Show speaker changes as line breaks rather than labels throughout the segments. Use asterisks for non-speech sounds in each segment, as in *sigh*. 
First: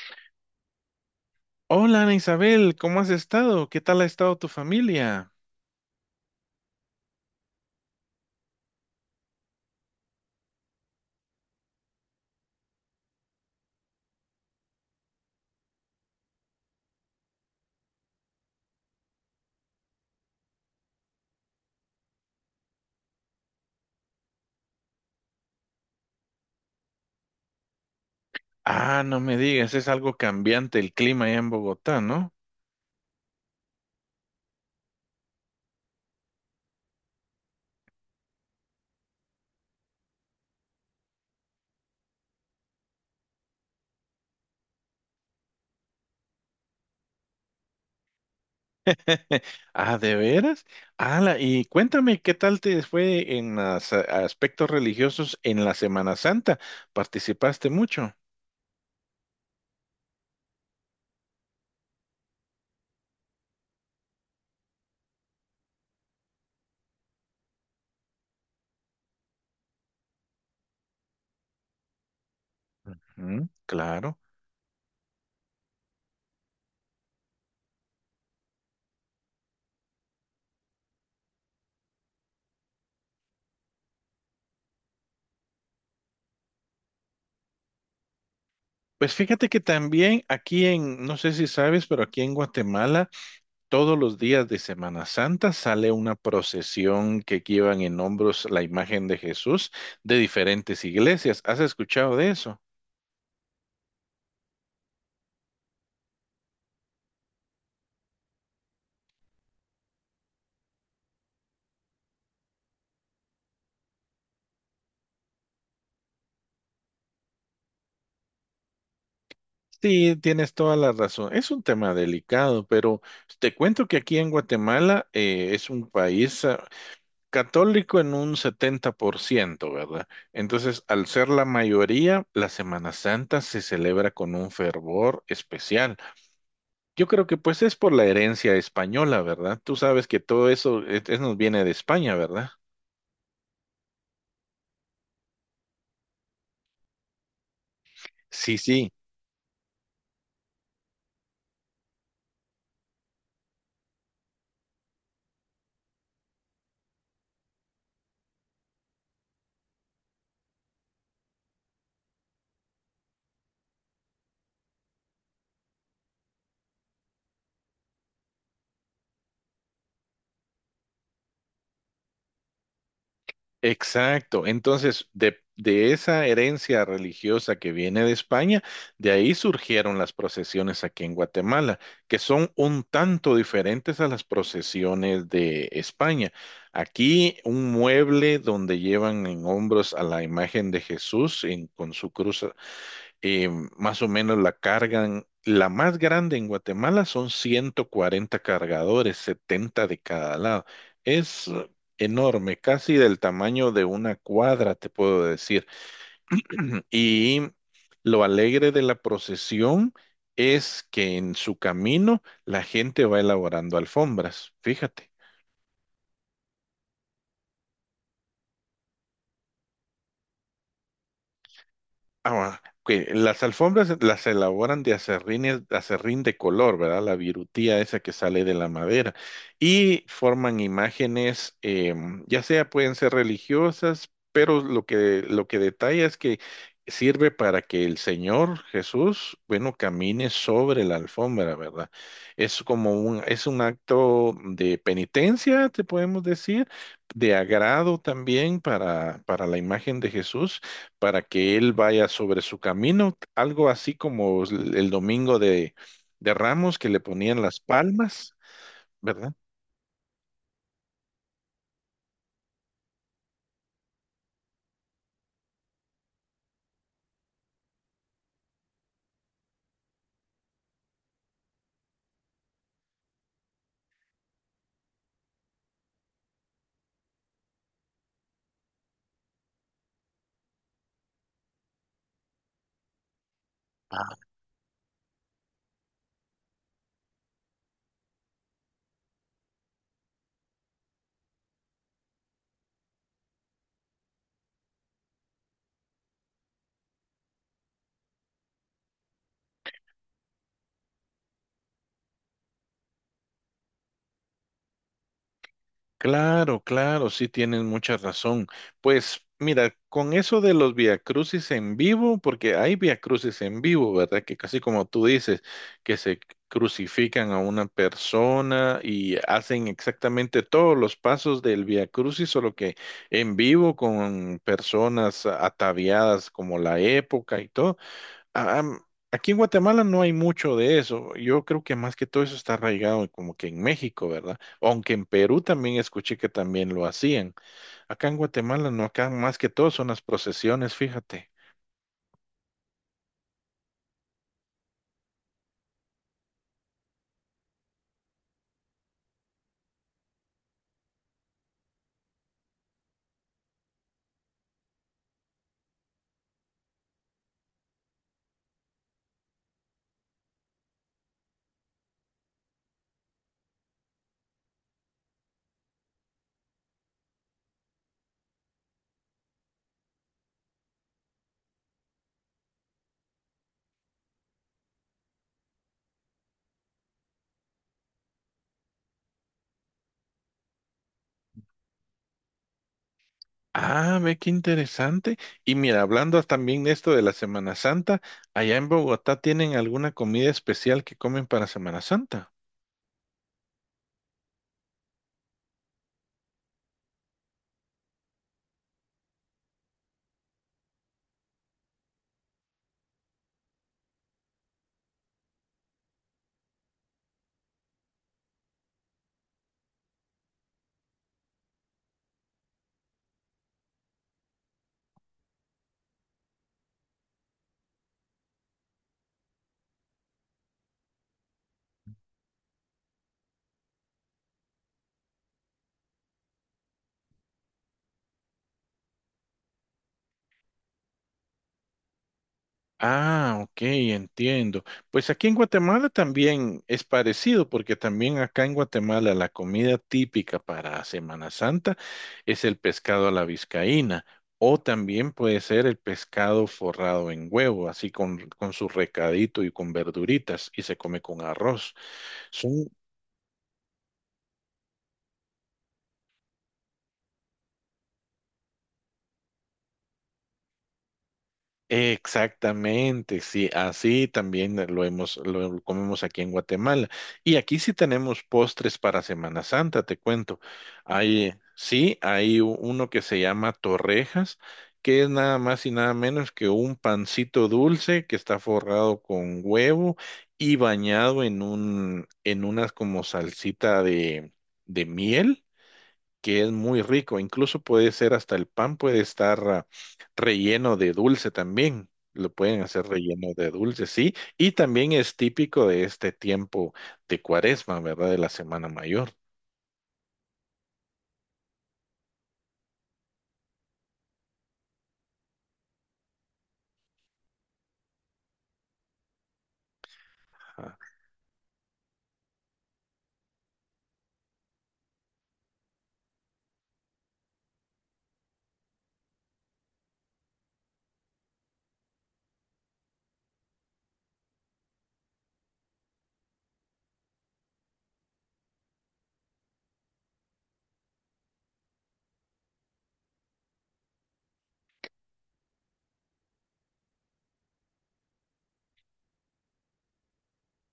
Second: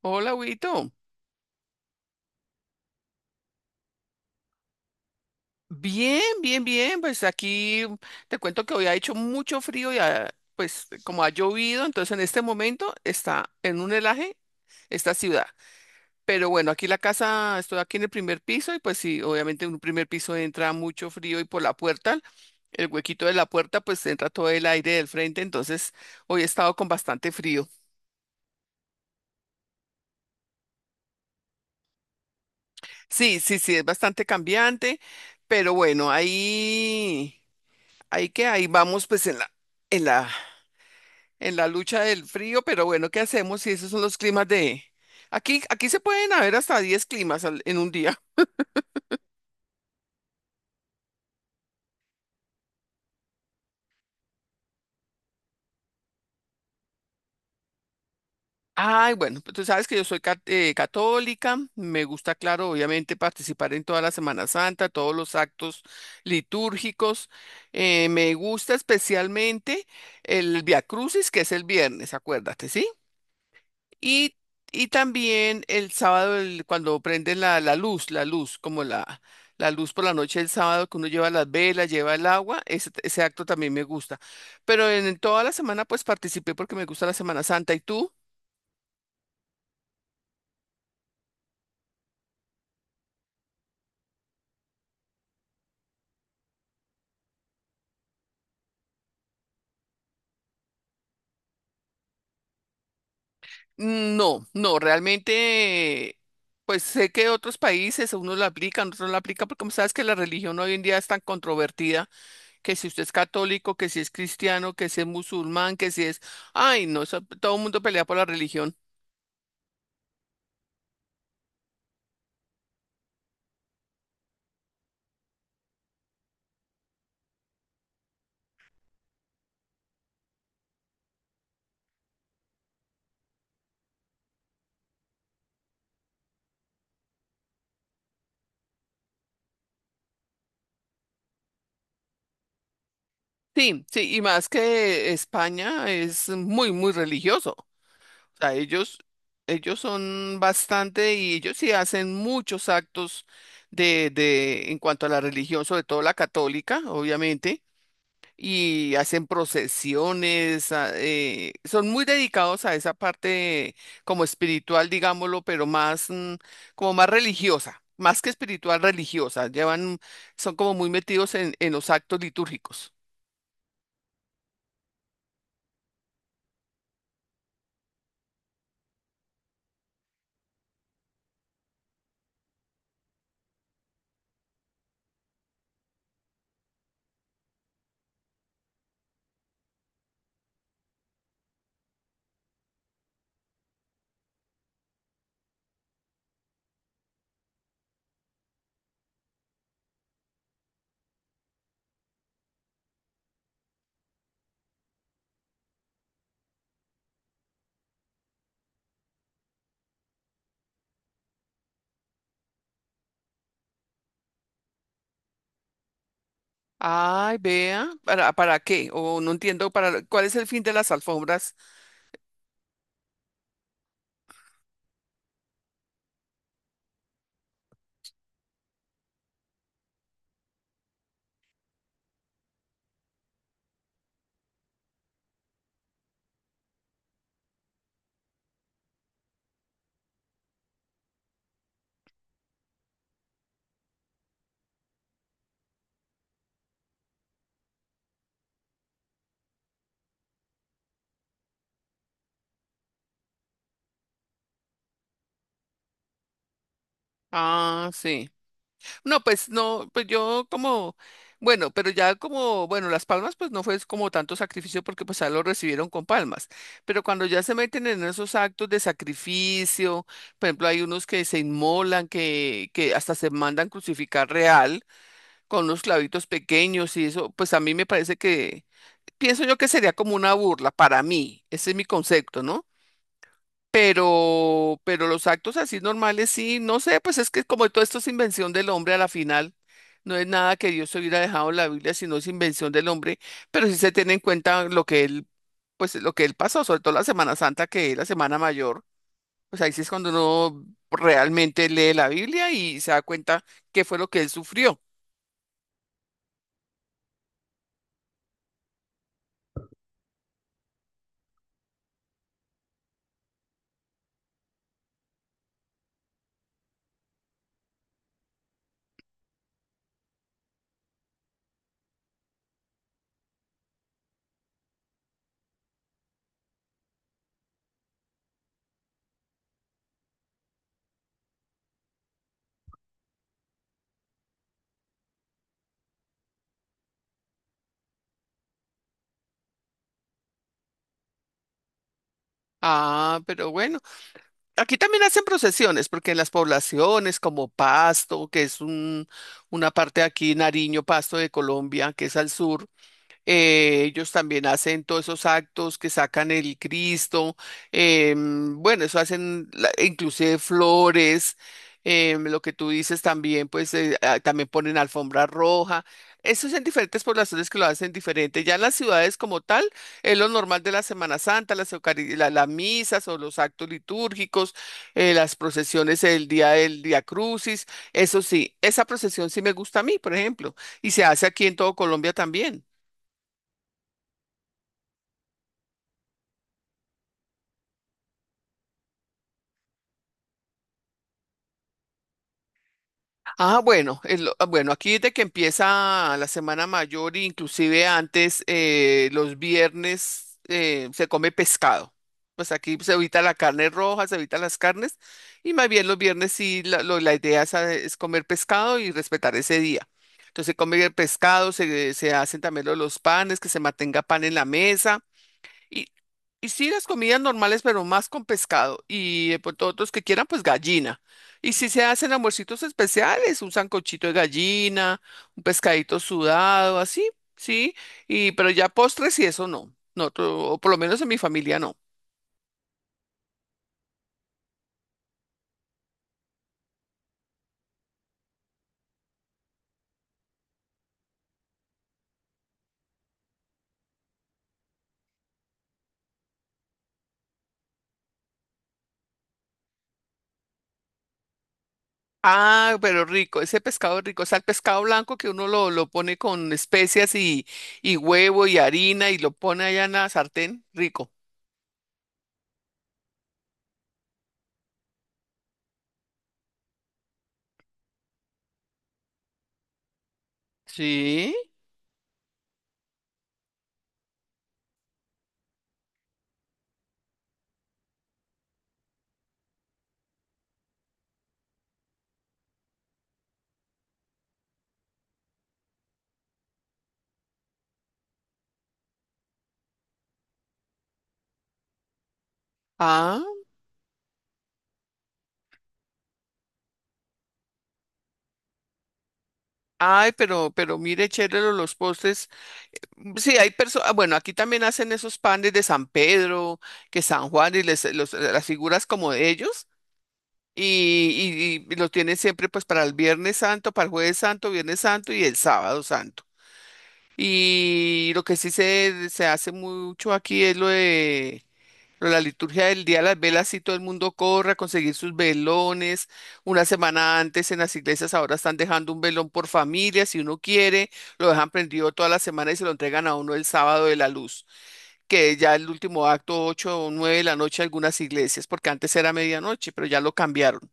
Hola, Huguito.
Hola, Ana Isabel, ¿cómo has estado? ¿Qué tal ha estado tu familia?
Bien, bien, bien. Pues aquí te cuento que hoy ha hecho mucho frío y pues como ha llovido, entonces en este momento está en un helaje esta ciudad. Pero bueno, aquí la casa, estoy aquí en el primer piso y pues sí, obviamente en un primer piso entra mucho frío y por la puerta, el huequito de la puerta, pues entra todo el aire del frente, entonces hoy he estado con bastante frío.
Ah, no me digas, es algo cambiante el clima allá en Bogotá, ¿no?
Sí, sí, sí, es bastante cambiante, pero bueno, ahí que ahí vamos pues en la, en la en la lucha del frío, pero bueno, ¿qué hacemos si esos son los climas de... Aquí se pueden haber hasta 10 climas en un día.
*laughs* Ah, ¿de veras? Ala, y cuéntame, ¿qué tal te fue en las, aspectos religiosos en la Semana Santa? ¿Participaste mucho?
*laughs* Ay, bueno, pues tú sabes que yo soy católica, me gusta, claro, obviamente participar en toda la Semana Santa, todos los actos litúrgicos. Me gusta especialmente el Via Crucis, que es el viernes, acuérdate, ¿sí?
Mm, claro.
Y, y también el sábado, cuando prenden la luz, la luz, como la luz por la noche del sábado, que uno lleva las velas, lleva el agua, ese acto también me gusta. Pero en toda la semana, pues participé porque me gusta la Semana Santa. ¿Y tú?
Pues fíjate que también aquí en, no sé si sabes, pero aquí en Guatemala todos los días de Semana Santa sale una procesión que llevan en hombros la imagen de Jesús de diferentes iglesias. ¿Has escuchado de eso?
No, no, realmente, pues sé que otros países, unos la aplican, otros no la aplican, porque como sabes que la religión hoy en día es tan controvertida, que si usted es católico, que si es cristiano, que si es musulmán, que si es... Ay, no, eso- todo el mundo pelea por la religión.
Sí, tienes toda la razón. Es un tema delicado, pero te cuento que aquí en Guatemala es un país católico en un 70%, ¿verdad? Entonces, al ser la mayoría, la Semana Santa se celebra con un fervor especial. Yo creo que pues es por la herencia española, ¿verdad? Tú sabes que todo eso nos viene de España, ¿verdad?
Sí, sí, y más que España es muy, muy religioso. O sea,
Sí, sí,
ellos, son bastante y ellos sí hacen muchos actos en cuanto a la religión, sobre todo la católica, obviamente, y hacen procesiones, son muy dedicados a esa parte como espiritual, digámoslo, pero más, como más religiosa, más que espiritual, religiosa. Llevan, son como muy metidos en, los actos litúrgicos.
exacto. Entonces, de esa herencia religiosa que viene de España, de ahí surgieron las procesiones aquí en Guatemala, que son un tanto diferentes a las procesiones de España. Aquí un mueble donde llevan en hombros a la imagen de Jesús con su cruz eh, más o menos la cargan. La más grande en Guatemala son 140 cargadores, 70 de cada lado. Es enorme, casi del tamaño de una cuadra, te puedo decir. *clears throat* Y lo alegre de la procesión es que en su camino la gente va elaborando alfombras, fíjate.
Ay, vea, ¿para qué? O no entiendo para cuál es el fin de las alfombras.
Ah, bueno, ok, las alfombras las elaboran de aserrín, aserrín de color, ¿verdad? La virutía esa que sale de la madera. Y forman imágenes, ya sea pueden ser religiosas, pero lo que detalla es que sirve para que el Señor Jesús, bueno, camine sobre la alfombra, ¿verdad? Es es un acto de penitencia, te podemos decir, de agrado también para la imagen de Jesús para que él vaya sobre su camino, algo así como el de Ramos que le ponían las
Ah, sí.
palmas,
No,
¿verdad?
pues no, pues yo como, bueno, pero ya como, bueno, las palmas pues no fue como tanto sacrificio porque pues ya lo recibieron con palmas. Pero cuando ya se meten en esos actos de sacrificio, por ejemplo, hay unos que se inmolan, que, hasta se mandan crucificar real con unos clavitos pequeños y eso, pues a mí me parece que, pienso yo que sería como una burla para mí. Ese es mi concepto, ¿no? pero los actos así normales sí, no sé, pues es que como todo esto es invención del hombre a la final, no es nada que Dios hubiera dejado en la Biblia, sino es invención del hombre, pero sí se tiene en cuenta lo que él, pues lo que él pasó, sobre todo la Semana Santa, que es la Semana Mayor, pues ahí sí es cuando uno realmente lee la Biblia y se da cuenta qué fue lo que él sufrió.
Claro, claro, sí tienes mucha razón. Pues mira, con eso de los viacrucis en vivo, porque hay viacrucis en vivo, ¿verdad? Que casi como tú dices, que se crucifican a una persona y hacen exactamente todos los pasos del viacrucis, solo que en vivo con personas ataviadas como la época y todo a- am- aquí en Guatemala no hay mucho de eso. Yo creo que más que todo eso está arraigado como que en México, ¿verdad? Aunque en Perú también escuché que también lo hacían. Acá en Guatemala no, acá más que todo son las procesiones, fíjate.
Ah, pero bueno. Aquí también hacen procesiones, porque en las poblaciones como Pasto, que es un, una parte de aquí, Nariño, Pasto de Colombia, que es al sur, ellos también hacen todos esos actos que sacan el Cristo, bueno, eso hacen inclusive flores, lo que tú dices también, pues también ponen alfombra roja. Eso es en diferentes poblaciones que lo hacen diferente. Ya en las ciudades como tal, es lo normal de la Semana Santa, las misas o los actos litúrgicos, las procesiones el día del Día Crucis. Eso sí, esa procesión sí me gusta a mí, por ejemplo, y se hace aquí en todo Colombia también.
Ah, ve qué interesante. Y mira, hablando también de esto de la Semana Santa, allá en Bogotá tienen alguna comida especial que comen para Semana Santa.
Ah, bueno, aquí desde que empieza la Semana Mayor, inclusive antes, los viernes se come pescado. Pues aquí se evita la carne roja, se evita las carnes, y más bien los viernes sí, la idea es, a- es comer pescado y respetar ese día. Entonces se come el pescado, se hacen también los panes, que se mantenga pan en la mesa. Y, y sí, las comidas normales, pero más con pescado. Y pues todos los que quieran, pues gallina. Y si se hacen almuercitos especiales, un sancochito de gallina, un pescadito sudado, así, sí. Y pero ya postres y eso no. No, o por lo menos en mi familia no.
Ah, ok, entiendo. Pues aquí en Guatemala también es parecido, porque también acá en Guatemala la comida típica para Semana Santa es el pescado a la vizcaína, o también puede ser el pescado forrado en huevo, así con su recadito y con verduritas, y se come con arroz.
Ah, pero rico, ese pescado rico, o sea, el pescado blanco que uno lo, pone con especias y huevo y harina y lo pone allá en la sartén, rico.
Exactamente, sí, así también lo comemos aquí en Guatemala. Y aquí sí tenemos postres para Semana Santa, te cuento. Hay,
Sí.
sí, hay uno que se llama torrejas, que es nada más y nada menos que un pancito dulce que está forrado con huevo y bañado en un, en unas como salsita de miel que es muy rico. Incluso puede ser hasta el pan puede estar relleno de dulce también. Lo pueden hacer
Ah,
relleno de dulce, sí. Y también es típico de este tiempo de Cuaresma, ¿verdad? De la Semana Mayor.
ay, pero mire, chévere los postres. Mm, sí, hay personas, bueno, aquí también hacen esos panes de San Pedro, que San Juan y las figuras como de ellos
Ajá.
y, y lo tienen siempre pues para el Viernes Santo, para el Jueves Santo, Viernes Santo y el Sábado Santo. Y lo que sí se hace mucho aquí es lo de pero la liturgia del día de las velas, sí, todo el mundo corre a conseguir sus velones. Una semana antes en las iglesias ahora están dejando un velón por familia, si uno quiere, lo dejan prendido toda la semana y se lo entregan a uno el sábado de la luz, que ya el último acto, 8 o 9 de la noche, algunas iglesias, porque antes era medianoche, pero ya lo cambiaron.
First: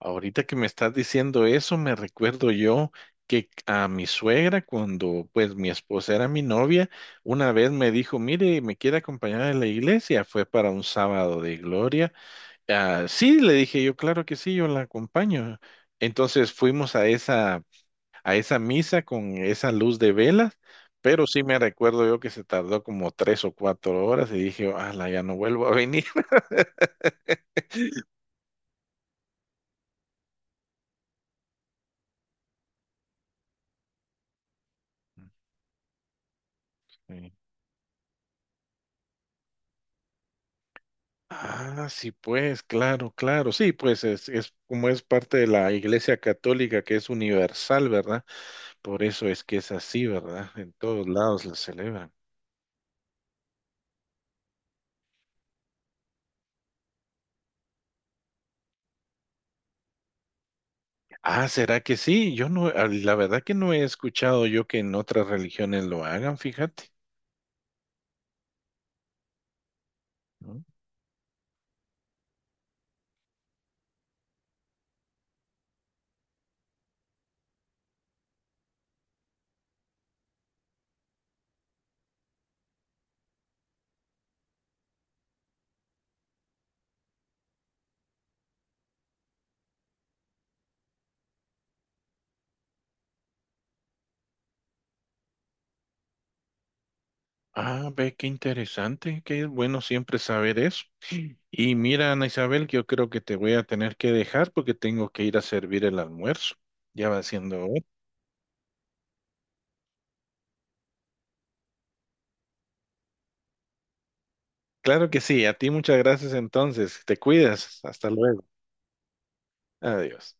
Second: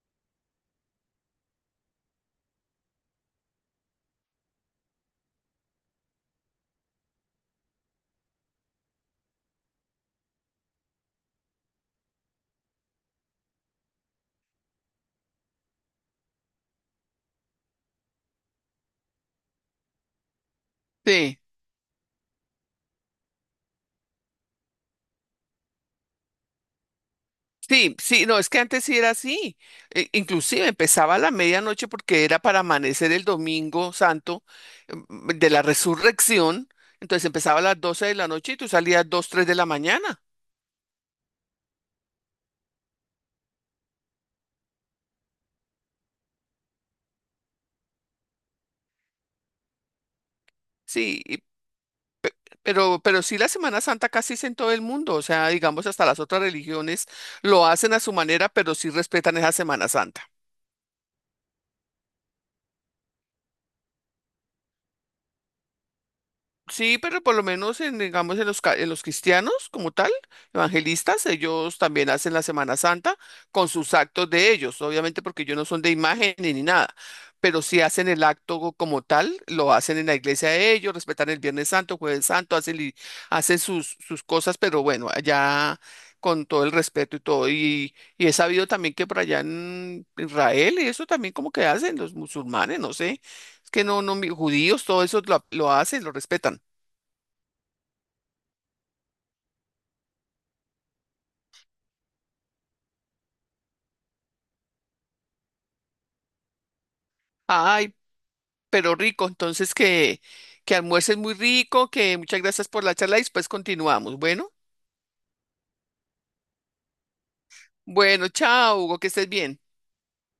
Ahorita que me estás diciendo eso, me recuerdo yo que a mi suegra, cuando pues mi esposa era mi novia, una vez me dijo, mire, me quiere acompañar a la iglesia. Fue para un sábado de gloria. Ah, sí, le dije yo, claro que sí, yo la acompaño. Entonces fuimos a a esa misa con esa luz de velas, pero
Sí.
sí me recuerdo yo que se tardó como 3 o 4 horas y dije, la ya no vuelvo a venir.
Sí, sí, no, es que antes sí era así. Inclusive empezaba a la medianoche porque era para amanecer el domingo santo de
*laughs*
la resurrección. Entonces
Sí.
empezaba a las 12 de la noche y tú salías 2, 3 de la mañana.
Ah, sí, pues, claro, claro, sí, pues es como es parte de la Iglesia Católica que es universal, ¿verdad? Por eso es que es así, ¿verdad? En todos
Sí,
lados la celebran.
pero, sí la Semana Santa casi es en todo el mundo. O sea, digamos, hasta las otras religiones lo hacen a su manera, pero sí respetan esa Semana Santa.
Ah, ¿será que sí? Yo no, ah, la verdad que no he escuchado yo que en otras religiones lo hagan, fíjate.
Sí, pero por lo menos en, digamos, en los cristianos como tal,
¿No?
evangelistas, ellos también hacen la Semana Santa con sus actos de ellos, obviamente porque ellos no son de imagen ni nada, pero si hacen el acto como tal, lo hacen en la iglesia de ellos, respetan el Viernes Santo, Jueves Santo, hacen, hacen sus cosas, pero bueno, allá con todo el respeto y todo. Y he sabido también que por allá en Israel, y eso también como que hacen los musulmanes, no sé, es que no, no, judíos, todo eso lo hacen, lo respetan.
Ah, ve, qué interesante, que es bueno siempre saber eso. Y mira, Ana Isabel, que yo creo que te voy a tener que dejar porque tengo que ir a servir el almuerzo. Ya va siendo hora.
Ay, pero rico, entonces que, almuerces muy rico, que muchas gracias por la charla y después continuamos. Bueno,
Claro que sí, a ti muchas gracias entonces. Te cuidas. Hasta
bueno,
luego.
chao, Hugo, que estés bien.
Adiós.